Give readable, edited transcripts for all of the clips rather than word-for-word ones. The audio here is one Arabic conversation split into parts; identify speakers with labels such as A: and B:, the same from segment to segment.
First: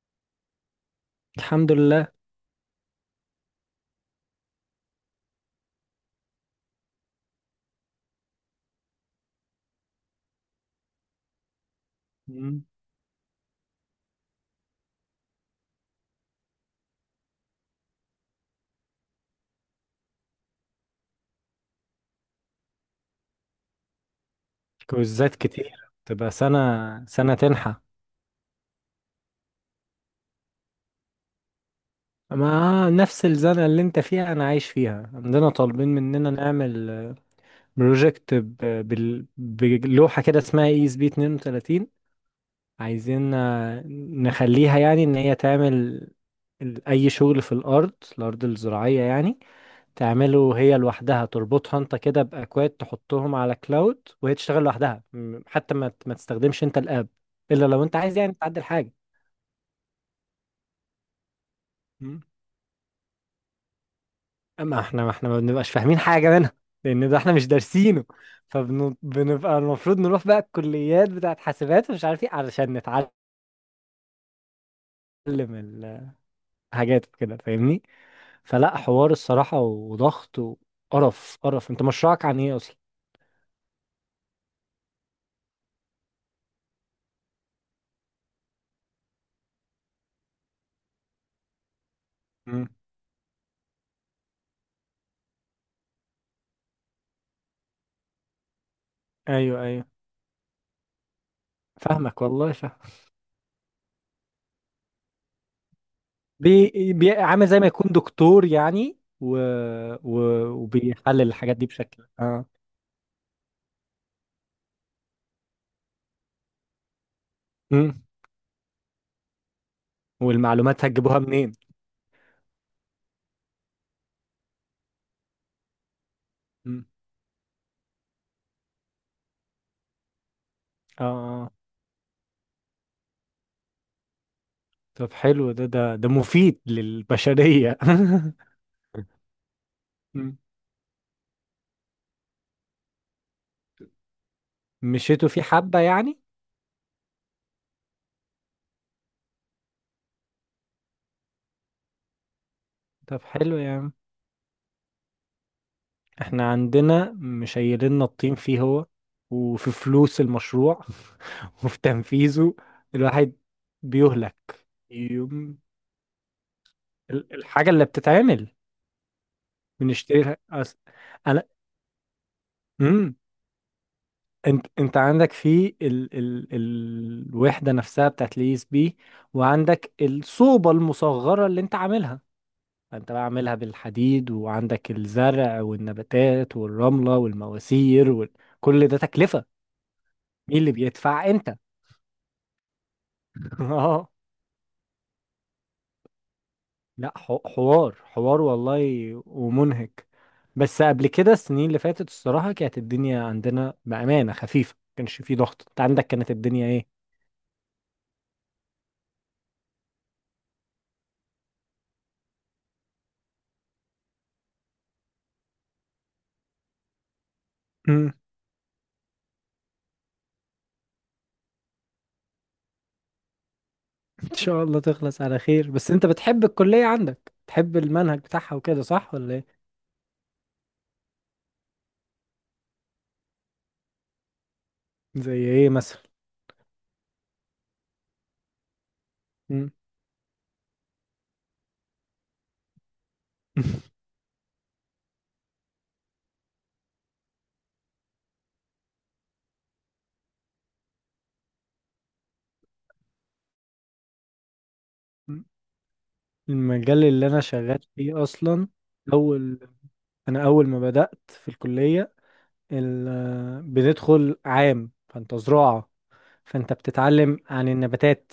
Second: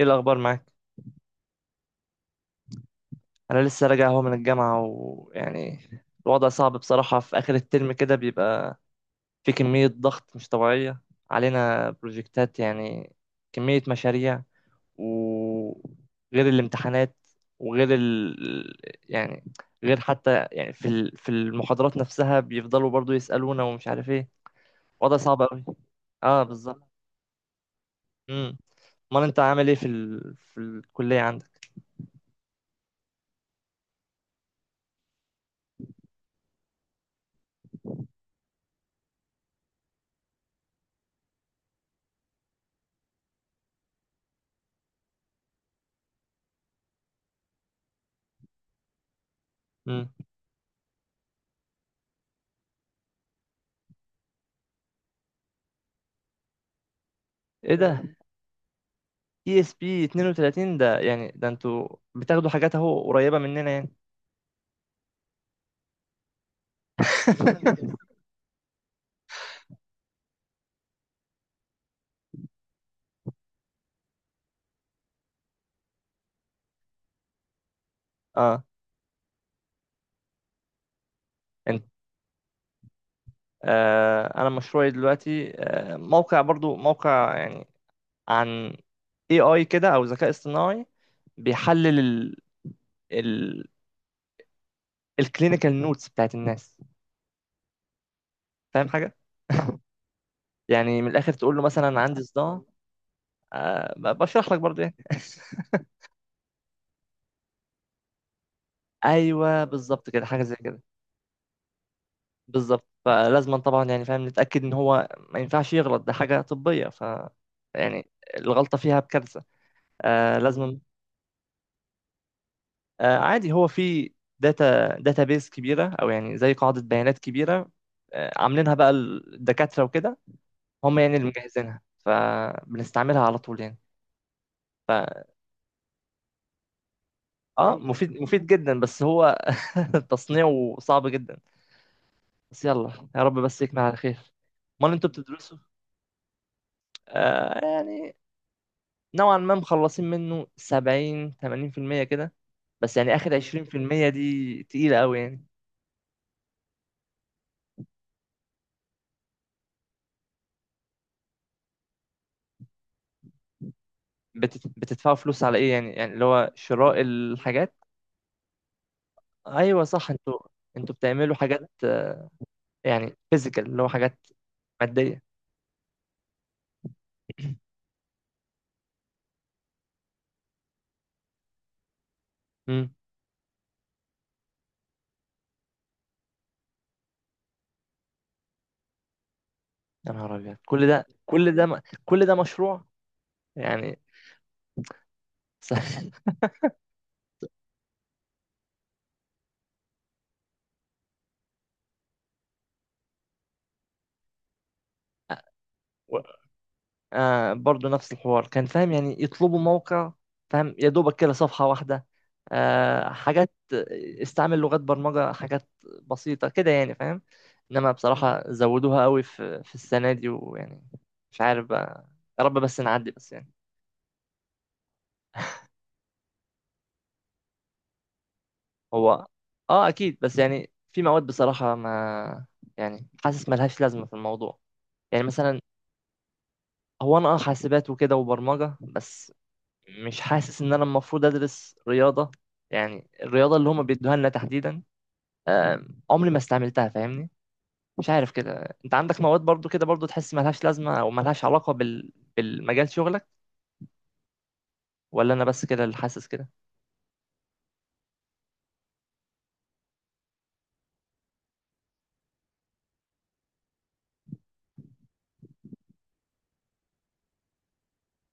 A: ايه الاخبار معاك؟
B: الحمد لله.
A: انا لسه راجع اهو من الجامعه ويعني الوضع صعب بصراحه. في اخر الترم كده بيبقى في كميه ضغط مش طبيعيه علينا، بروجكتات
B: مم.
A: يعني، كميه مشاريع، وغير الامتحانات، وغير ال... يعني غير حتى يعني في المحاضرات نفسها بيفضلوا برضو يسالونا ومش عارف ايه. وضع
B: كويزات
A: صعب قوي.
B: كتير تبقى
A: اه
B: سنة
A: بالظبط.
B: سنة تنحى.
A: امم امال انت عامل ايه في الكليه عندك؟
B: ما نفس الزنقة اللي انت فيها انا عايش فيها. عندنا طالبين مننا نعمل بروجكت بلوحة كده اسمها اي اس بي 32، عايزين نخليها يعني ان هي تعمل اي شغل في الارض الزراعية يعني.
A: امم
B: تعمله هي لوحدها، تربطها انت كده باكواد تحطهم على كلاود وهي تشتغل لوحدها، حتى ما ما تستخدمش انت الاب الا
A: ايه
B: لو انت
A: ده؟
B: عايز يعني تعدل حاجة.
A: اي اس بي 32 ده، يعني ده انتوا
B: مم.
A: بتاخدوا حاجات اهو قريبة مننا يعني؟
B: اما احنا، ما احنا ما بنبقاش فاهمين حاجه منها لان ده احنا مش دارسينه، فبنبقى المفروض نروح بقى الكليات بتاعت حاسبات ومش عارف ايه علشان نتعلم الحاجات وكده، فاهمني؟
A: اه
B: فلا، حوار الصراحه وضغط وقرف. قرف انت
A: انت
B: مشروعك عن ايه اصلا؟
A: آه، انا مشروعي دلوقتي، موقع، برضو موقع يعني، عن اي كده، او ذكاء اصطناعي، بيحلل ال
B: مم.
A: ال الكلينيكال نوتس بتاعت الناس، فاهم حاجة؟
B: ايوه ايوه،
A: يعني من الاخر تقول له مثلا عندي
B: فاهمك والله
A: صداع،
B: فاهم.
A: بشرح لك برضو يعني.
B: عامل زي ما يكون دكتور يعني،
A: ايوه بالظبط
B: و...
A: كده، حاجة زي كده.
B: وبيحلل الحاجات دي بشكل اه.
A: بالظبط، فلازما طبعا يعني فاهم نتأكد ان هو ما ينفعش يغلط، ده حاجة طبية، ف
B: مم.
A: يعني الغلطة فيها بكارثة. آه لازما.
B: والمعلومات هتجيبوها منين؟
A: آه عادي، هو في داتا بيز كبيرة، او يعني زي قاعدة
B: مم.
A: بيانات كبيرة. آه، عاملينها بقى الدكاترة وكده، هم
B: اه
A: يعني اللي
B: آه.
A: مجهزينها فبنستعملها على طول يعني.
B: طب
A: ف
B: حلو، ده مفيد
A: اه
B: للبشرية
A: مفيد، مفيد جدا، بس هو
B: مم.
A: تصنيعه صعب جدا. بس يلا يا رب بس يكمل على خير. امال انتوا
B: مشيتوا فيه
A: بتدرسوا؟
B: حبة يعني؟
A: يعني نوعا ما مخلصين منه 70 80% كده، بس يعني
B: طب
A: اخر
B: حلو يعني،
A: 20% دي تقيلة قوي يعني.
B: احنا عندنا مشيلنا الطين فيه هو، وفي فلوس المشروع وفي تنفيذه، الواحد بيهلك
A: بتدفعوا فلوس على
B: يوم.
A: ايه يعني اللي هو شراء
B: الحاجة
A: الحاجات؟
B: اللي بتتعمل
A: ايوه صح،
B: بنشتريها
A: انتوا انتوا بتعملوا
B: أنا.
A: حاجات آه،
B: مم.
A: يعني فيزيكال، اللي هو حاجات
B: انت
A: مادية.
B: عندك في الوحدة نفسها بتاعت اليو اس بي، وعندك الصوبة المصغرة اللي انت عاملها،
A: امم
B: فانت بقى عاملها بالحديد وعندك الزرع والنباتات والرملة والمواسير وكل ده تكلفة.
A: يا نهار ابيض،
B: مين اللي بيدفع انت؟
A: كل ده مشروع يعني؟
B: اه لا، حوار حوار والله، ومنهك. بس قبل كده السنين اللي فاتت الصراحة كانت الدنيا عندنا بأمانة خفيفة، ما كانش في ضغط. انت عندك
A: س-
B: كانت الدنيا ايه؟
A: آه برضه نفس الحوار كان فاهم، يعني يطلبوا موقع فاهم، يا دوبك كده صفحة واحدة، آه حاجات، استعمل لغات برمجة، حاجات بسيطة كده يعني فاهم. انما
B: مم.
A: بصراحة زودوها قوي في السنة دي، ويعني مش عارف بقى، يا رب بس نعدي بس يعني.
B: ان شاء الله تخلص على خير. بس انت بتحب الكلية عندك، بتحب المنهج بتاعها وكده صح
A: هو
B: ولا ايه؟
A: اه اكيد، بس يعني في مواد بصراحة ما يعني، حاسس ملهاش لازمة في الموضوع، يعني
B: زي
A: مثلا،
B: ايه مثلا؟
A: هو انا حاسبات وكده وبرمجة بس،
B: مم.
A: مش حاسس ان انا المفروض ادرس رياضه. يعني الرياضه اللي هما بيدوها لنا تحديدا، عمري ما استعملتها فاهمني. مش عارف كده، انت عندك مواد برضو كده برضو تحس ملهاش لازمه، او ملهاش علاقه بالمجال شغلك، ولا انا بس كده اللي حاسس كده؟
B: المجال اللي انا شغال فيه اصلا، اول، انا اول ما بدأت في الكلية ال... بندخل عام، فانت زراعة، فانت بتتعلم عن النباتات،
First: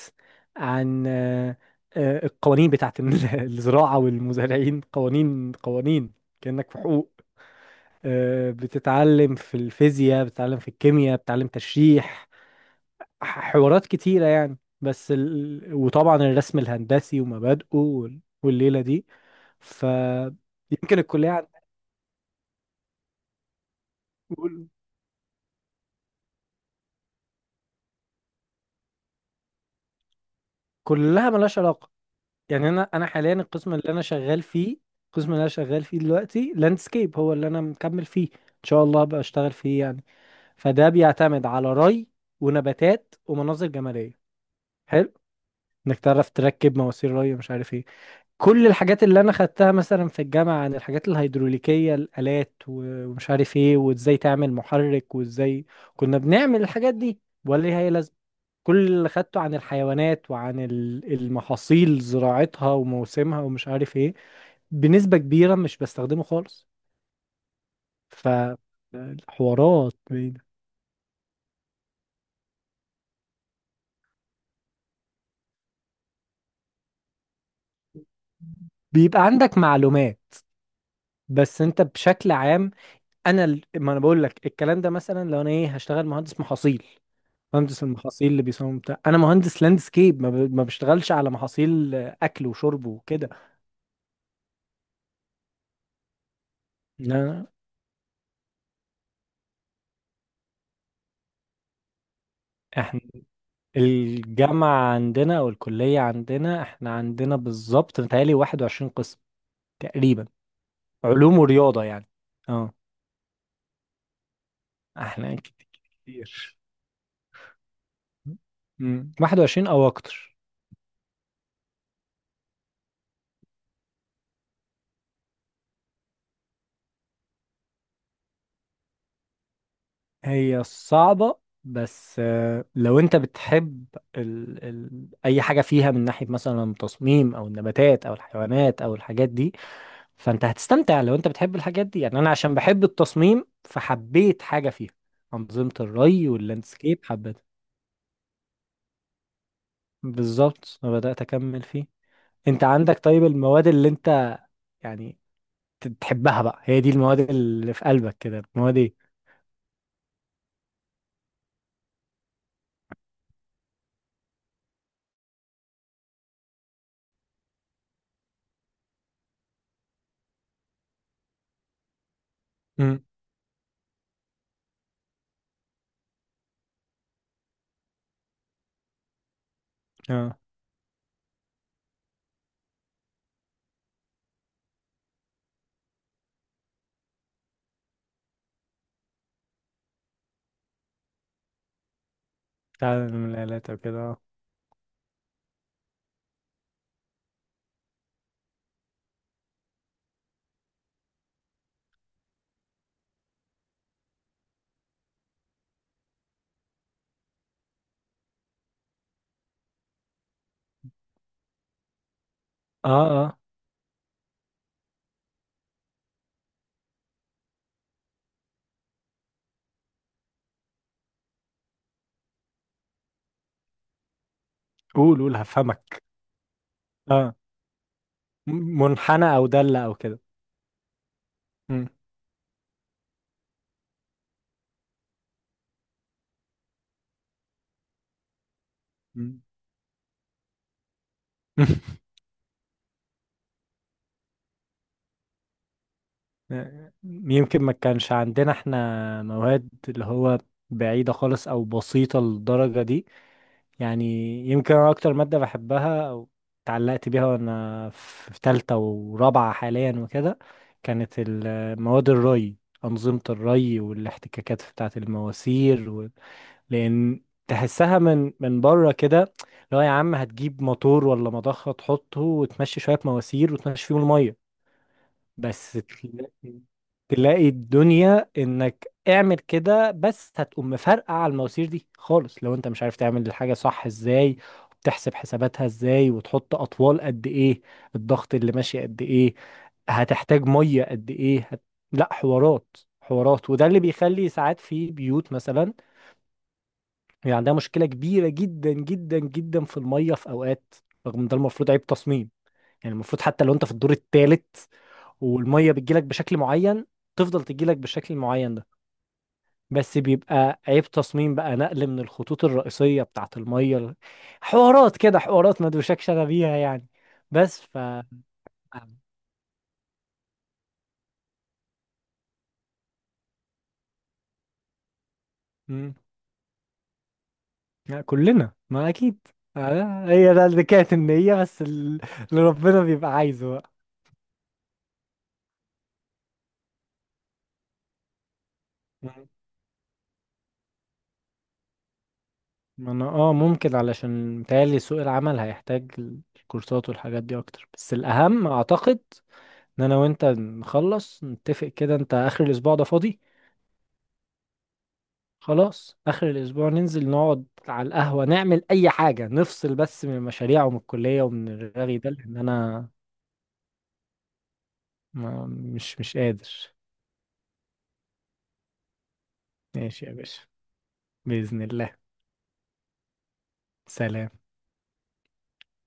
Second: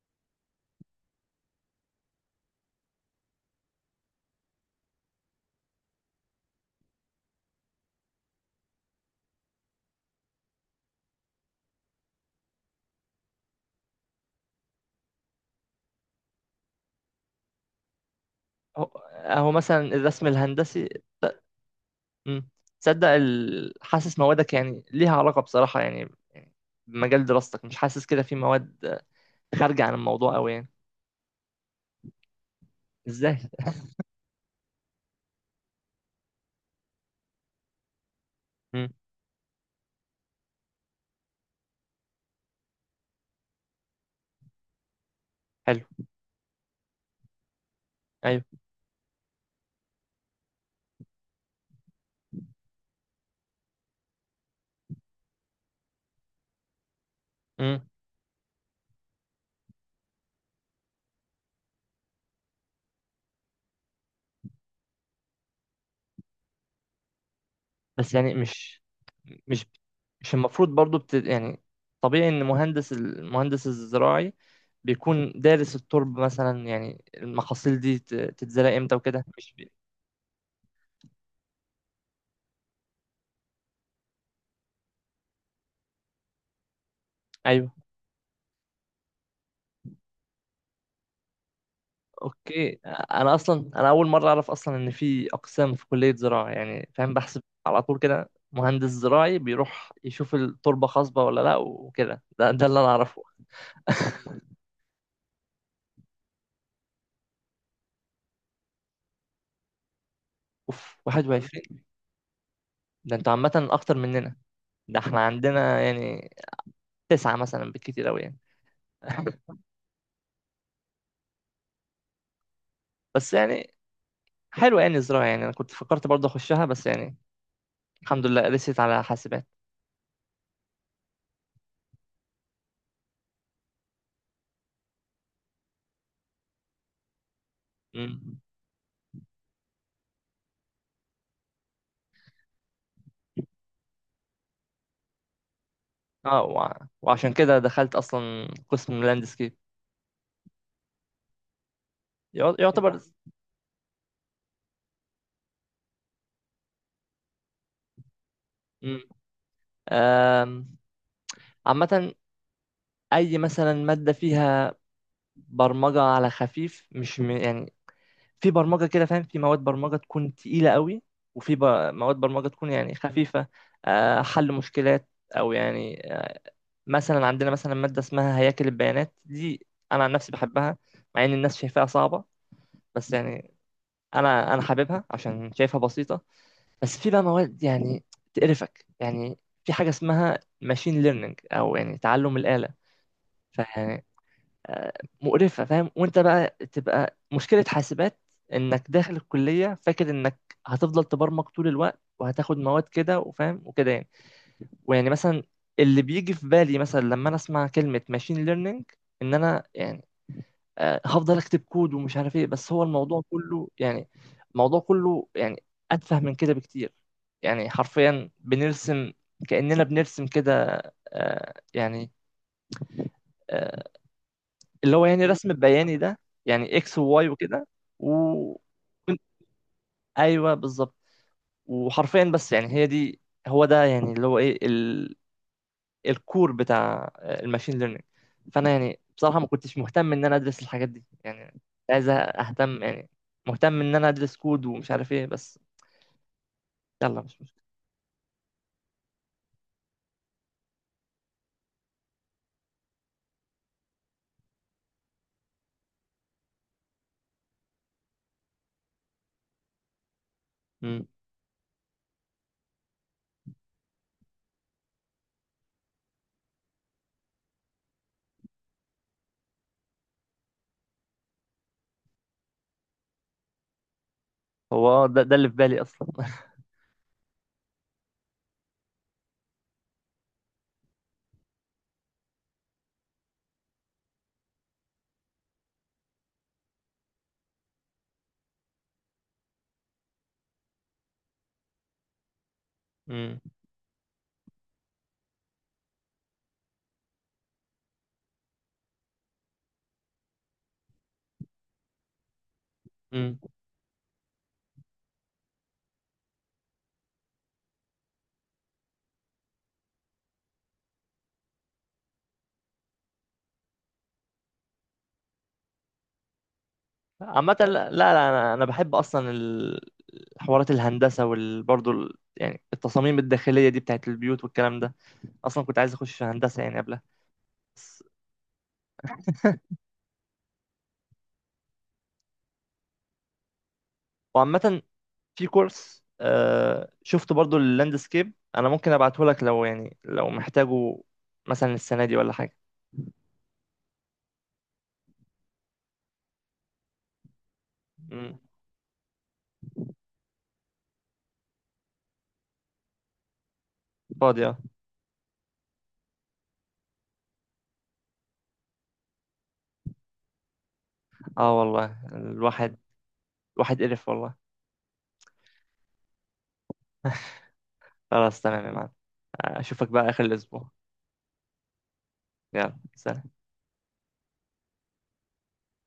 B: عن القوانين بتاعت الزراعة والمزارعين، قوانين قوانين كأنك في حقوق. بتتعلم في الفيزياء، بتتعلم في الكيمياء، بتتعلم تشريح، حوارات كتيرة يعني. بس وطبعا الرسم الهندسي ومبادئه والليلة
A: اهو
B: دي،
A: أهو مثلا الرسم الهندسي.
B: فيمكن
A: ت-
B: الكلية
A: مم. تصدق حاسس موادك
B: عندنا
A: يعني ليها علاقه بصراحه يعني بمجال دراستك؟ مش حاسس كده في مواد خارجه عن الموضوع قوي يعني؟
B: كلها ملهاش علاقة، يعني أنا حاليا
A: ازاي؟
B: القسم اللي أنا شغال فيه، القسم اللي أنا شغال فيه دلوقتي لاندسكيب، هو اللي أنا مكمل فيه إن شاء
A: مم.
B: الله أبقى أشتغل فيه يعني. فده بيعتمد على ري ونباتات ومناظر جمالية حلو،
A: حلو.
B: انك تعرف تركب مواسير ري ومش عارف ايه.
A: ايوه.
B: كل الحاجات اللي انا خدتها مثلا في الجامعة عن الحاجات الهيدروليكية، الآلات ومش عارف ايه، وازاي تعمل محرك وازاي كنا بنعمل الحاجات دي، ولا ليها
A: مم.
B: اي لازمة؟ كل اللي خدته عن الحيوانات وعن المحاصيل، زراعتها وموسمها ومش عارف ايه، بنسبة كبيرة مش بستخدمه خالص.
A: بس يعني مش
B: فالحوارات
A: مش
B: بعيدة.
A: المفروض برضو يعني طبيعي ان المهندس الزراعي بيكون دارس التربة مثلا، يعني المحاصيل دي تتزرع امتى
B: بيبقى
A: وكده، مش
B: عندك معلومات بس انت بشكل عام. انا ما انا بقول لك الكلام ده، مثلا لو انا ايه، هشتغل مهندس محاصيل،
A: ايوه؟
B: مهندس المحاصيل اللي بيصمم بتاع. انا مهندس لاندسكيب، ما بشتغلش على محاصيل اكل
A: اوكي،
B: وشرب وكده.
A: انا اصلا انا اول مرة اعرف اصلا ان في اقسام في كلية زراعة، يعني فاهم بحسب
B: لا،
A: على طول كده مهندس زراعي بيروح يشوف التربة خصبة ولا لا وكده، ده اللي انا اعرفه.
B: الجامعة عندنا أو الكلية عندنا، احنا عندنا بالظبط متهيألي واحد وعشرين قسم تقريبا،
A: اوف،
B: علوم
A: 21؟
B: ورياضة يعني. اه
A: ده انتوا عامة اكتر مننا، ده احنا
B: احنا
A: عندنا يعني
B: كتير.
A: تسعة مثلا بالكتير اوي يعني.
B: مم. واحد وعشرين أو أكتر.
A: بس يعني حلوة يعني الزراعة، يعني أنا كنت فكرت برضه أخشها، بس يعني الحمد لله رسيت على حاسبات.
B: هي صعبة بس، لو أنت بتحب أي حاجة فيها من ناحية مثلا تصميم أو النباتات أو
A: مم.
B: الحيوانات أو الحاجات دي، فأنت هتستمتع. لو أنت بتحب الحاجات دي يعني، أنا عشان بحب التصميم فحبيت حاجة فيها أنظمة الري
A: اه،
B: واللاندسكيب.
A: وعشان كده دخلت أصلا قسم لاندسكيب.
B: بالظبط، أنا بدأت أكمل فيه. أنت عندك
A: يعتبر.
B: طيب المواد اللي أنت يعني تحبها بقى، هي دي المواد اللي في قلبك كده، المواد
A: مم.
B: إيه؟
A: آم، عامة أي مثلا مادة فيها برمجة على خفيف مش يعني في برمجة كده فاهم، في مواد برمجة تكون تقيلة قوي، وفي ب... مواد برمجة تكون يعني
B: امم.
A: خفيفة، حل مشكلات، أو يعني مثلا عندنا مثلا مادة اسمها هياكل البيانات دي، أنا عن نفسي
B: أه.
A: بحبها مع إن الناس شايفاها صعبة، بس يعني أنا حاببها عشان شايفها بسيطة. بس في بقى مواد يعني تقرفك يعني، في حاجة اسمها ماشين ليرنينج، أو يعني تعلم الآلة،
B: تعلم من الآلات أو كده
A: فيعني
B: أه.
A: آه، مقرفة فاهم. وأنت بقى تبقى مشكلة حاسبات، إنك داخل الكلية فاكر إنك هتفضل تبرمج طول الوقت، وهتاخد مواد كده وفاهم وكده يعني. ويعني مثلا اللي بيجي في بالي مثلا لما انا اسمع كلمة ماشين ليرنينج، ان انا يعني هفضل اكتب كود ومش عارف ايه، بس هو
B: أه
A: الموضوع
B: أه.
A: كله يعني، الموضوع كله يعني اتفه من كده بكتير. يعني حرفيا بنرسم، كأننا بنرسم كده، آه، يعني آه، اللي هو
B: قول
A: يعني
B: قول
A: رسم بياني
B: هفهمك.
A: ده، يعني اكس وواي
B: أه.
A: وكده، و
B: م- منحنى أو دالة أو كده.
A: ايوه بالظبط.
B: مم.
A: وحرفيا بس يعني هي دي، هو ده يعني اللي هو ايه، الكور بتاع الماشين ليرنينج. فانا يعني بصراحه
B: مم.
A: ما كنتش مهتم ان انا ادرس الحاجات دي يعني، كنت عايز اهتم يعني، مهتم ان انا ادرس كود ومش عارف ايه، بس يلا مش مشكله.
B: يمكن ما كانش عندنا إحنا مواد اللي هو بعيدة خالص أو بسيطة للدرجة دي يعني. يمكن انا اكتر ماده بحبها او اتعلقت بيها وانا في في تالتة ورابعه حاليا وكده،
A: مم.
B: كانت مواد الري، انظمه الري والاحتكاكات بتاعه المواسير و... لان تحسها من بره كده، لو يا عم هتجيب موتور ولا مضخه تحطه وتمشي شويه مواسير وتمشي فيهم الميه.
A: هو آه، ده اللي في
B: بس
A: بالي اصلا.
B: تلاقي الدنيا انك اعمل كده، بس هتقوم مفرقع على المواسير دي خالص لو انت مش عارف تعمل الحاجة صح ازاي، وبتحسب حساباتها ازاي، وتحط اطوال قد ايه، الضغط اللي ماشي قد ايه، هتحتاج مية قد ايه، لا، حوارات
A: مم.
B: حوارات. وده اللي بيخلي ساعات في بيوت مثلا يعني عندها مشكلة كبيرة جدا جدا جدا في المية في اوقات، رغم ان ده المفروض عيب تصميم. يعني المفروض
A: مم.
B: حتى لو انت في الدور الثالث والميه بتجيلك بشكل معين، تفضل تجيلك بالشكل المعين ده، بس بيبقى عيب تصميم بقى، نقل من الخطوط الرئيسية بتاعت الميه حوارات كده، حوارات ما دوشكش انا بيها يعني.
A: عامه
B: بس
A: لا
B: ف.
A: لا لا، انا بحب اصلا حوارات الهندسه، وبرضه يعني التصاميم الداخليه دي بتاعت البيوت والكلام ده، اصلا كنت عايز
B: مم.
A: اخش هندسه يعني قبلها،
B: لا،
A: بس
B: كلنا، ما اكيد. هي ده اللي كانت النية بس اللي ربنا بيبقى عايزه بقى.
A: وعامة في كورس آه شفت برضو اللاندسكيب، انا ممكن ابعته
B: مم.
A: لك لو يعني لو محتاجه مثلا السنه دي ولا حاجه.
B: ما انا اه ممكن، علشان متهيألي سوق العمل هيحتاج الكورسات والحاجات دي اكتر. بس
A: مم.
B: الاهم اعتقد ان انا وانت نخلص نتفق كده. انت اخر الاسبوع ده فاضي؟
A: فاضي اه.
B: خلاص آخر الأسبوع ننزل نقعد على القهوة نعمل أي حاجة، نفصل بس من المشاريع ومن الكلية ومن
A: آه
B: الرغي
A: والله،
B: ده، لأن
A: الواحد
B: أنا
A: الواحد قرف والله.
B: ما، مش قادر.
A: خلاص تمام يا معلم، اشوفك
B: ماشي
A: بقى
B: يا
A: اخر
B: باشا،
A: الاسبوع،
B: بإذن الله.
A: يلا سلام.
B: سلام.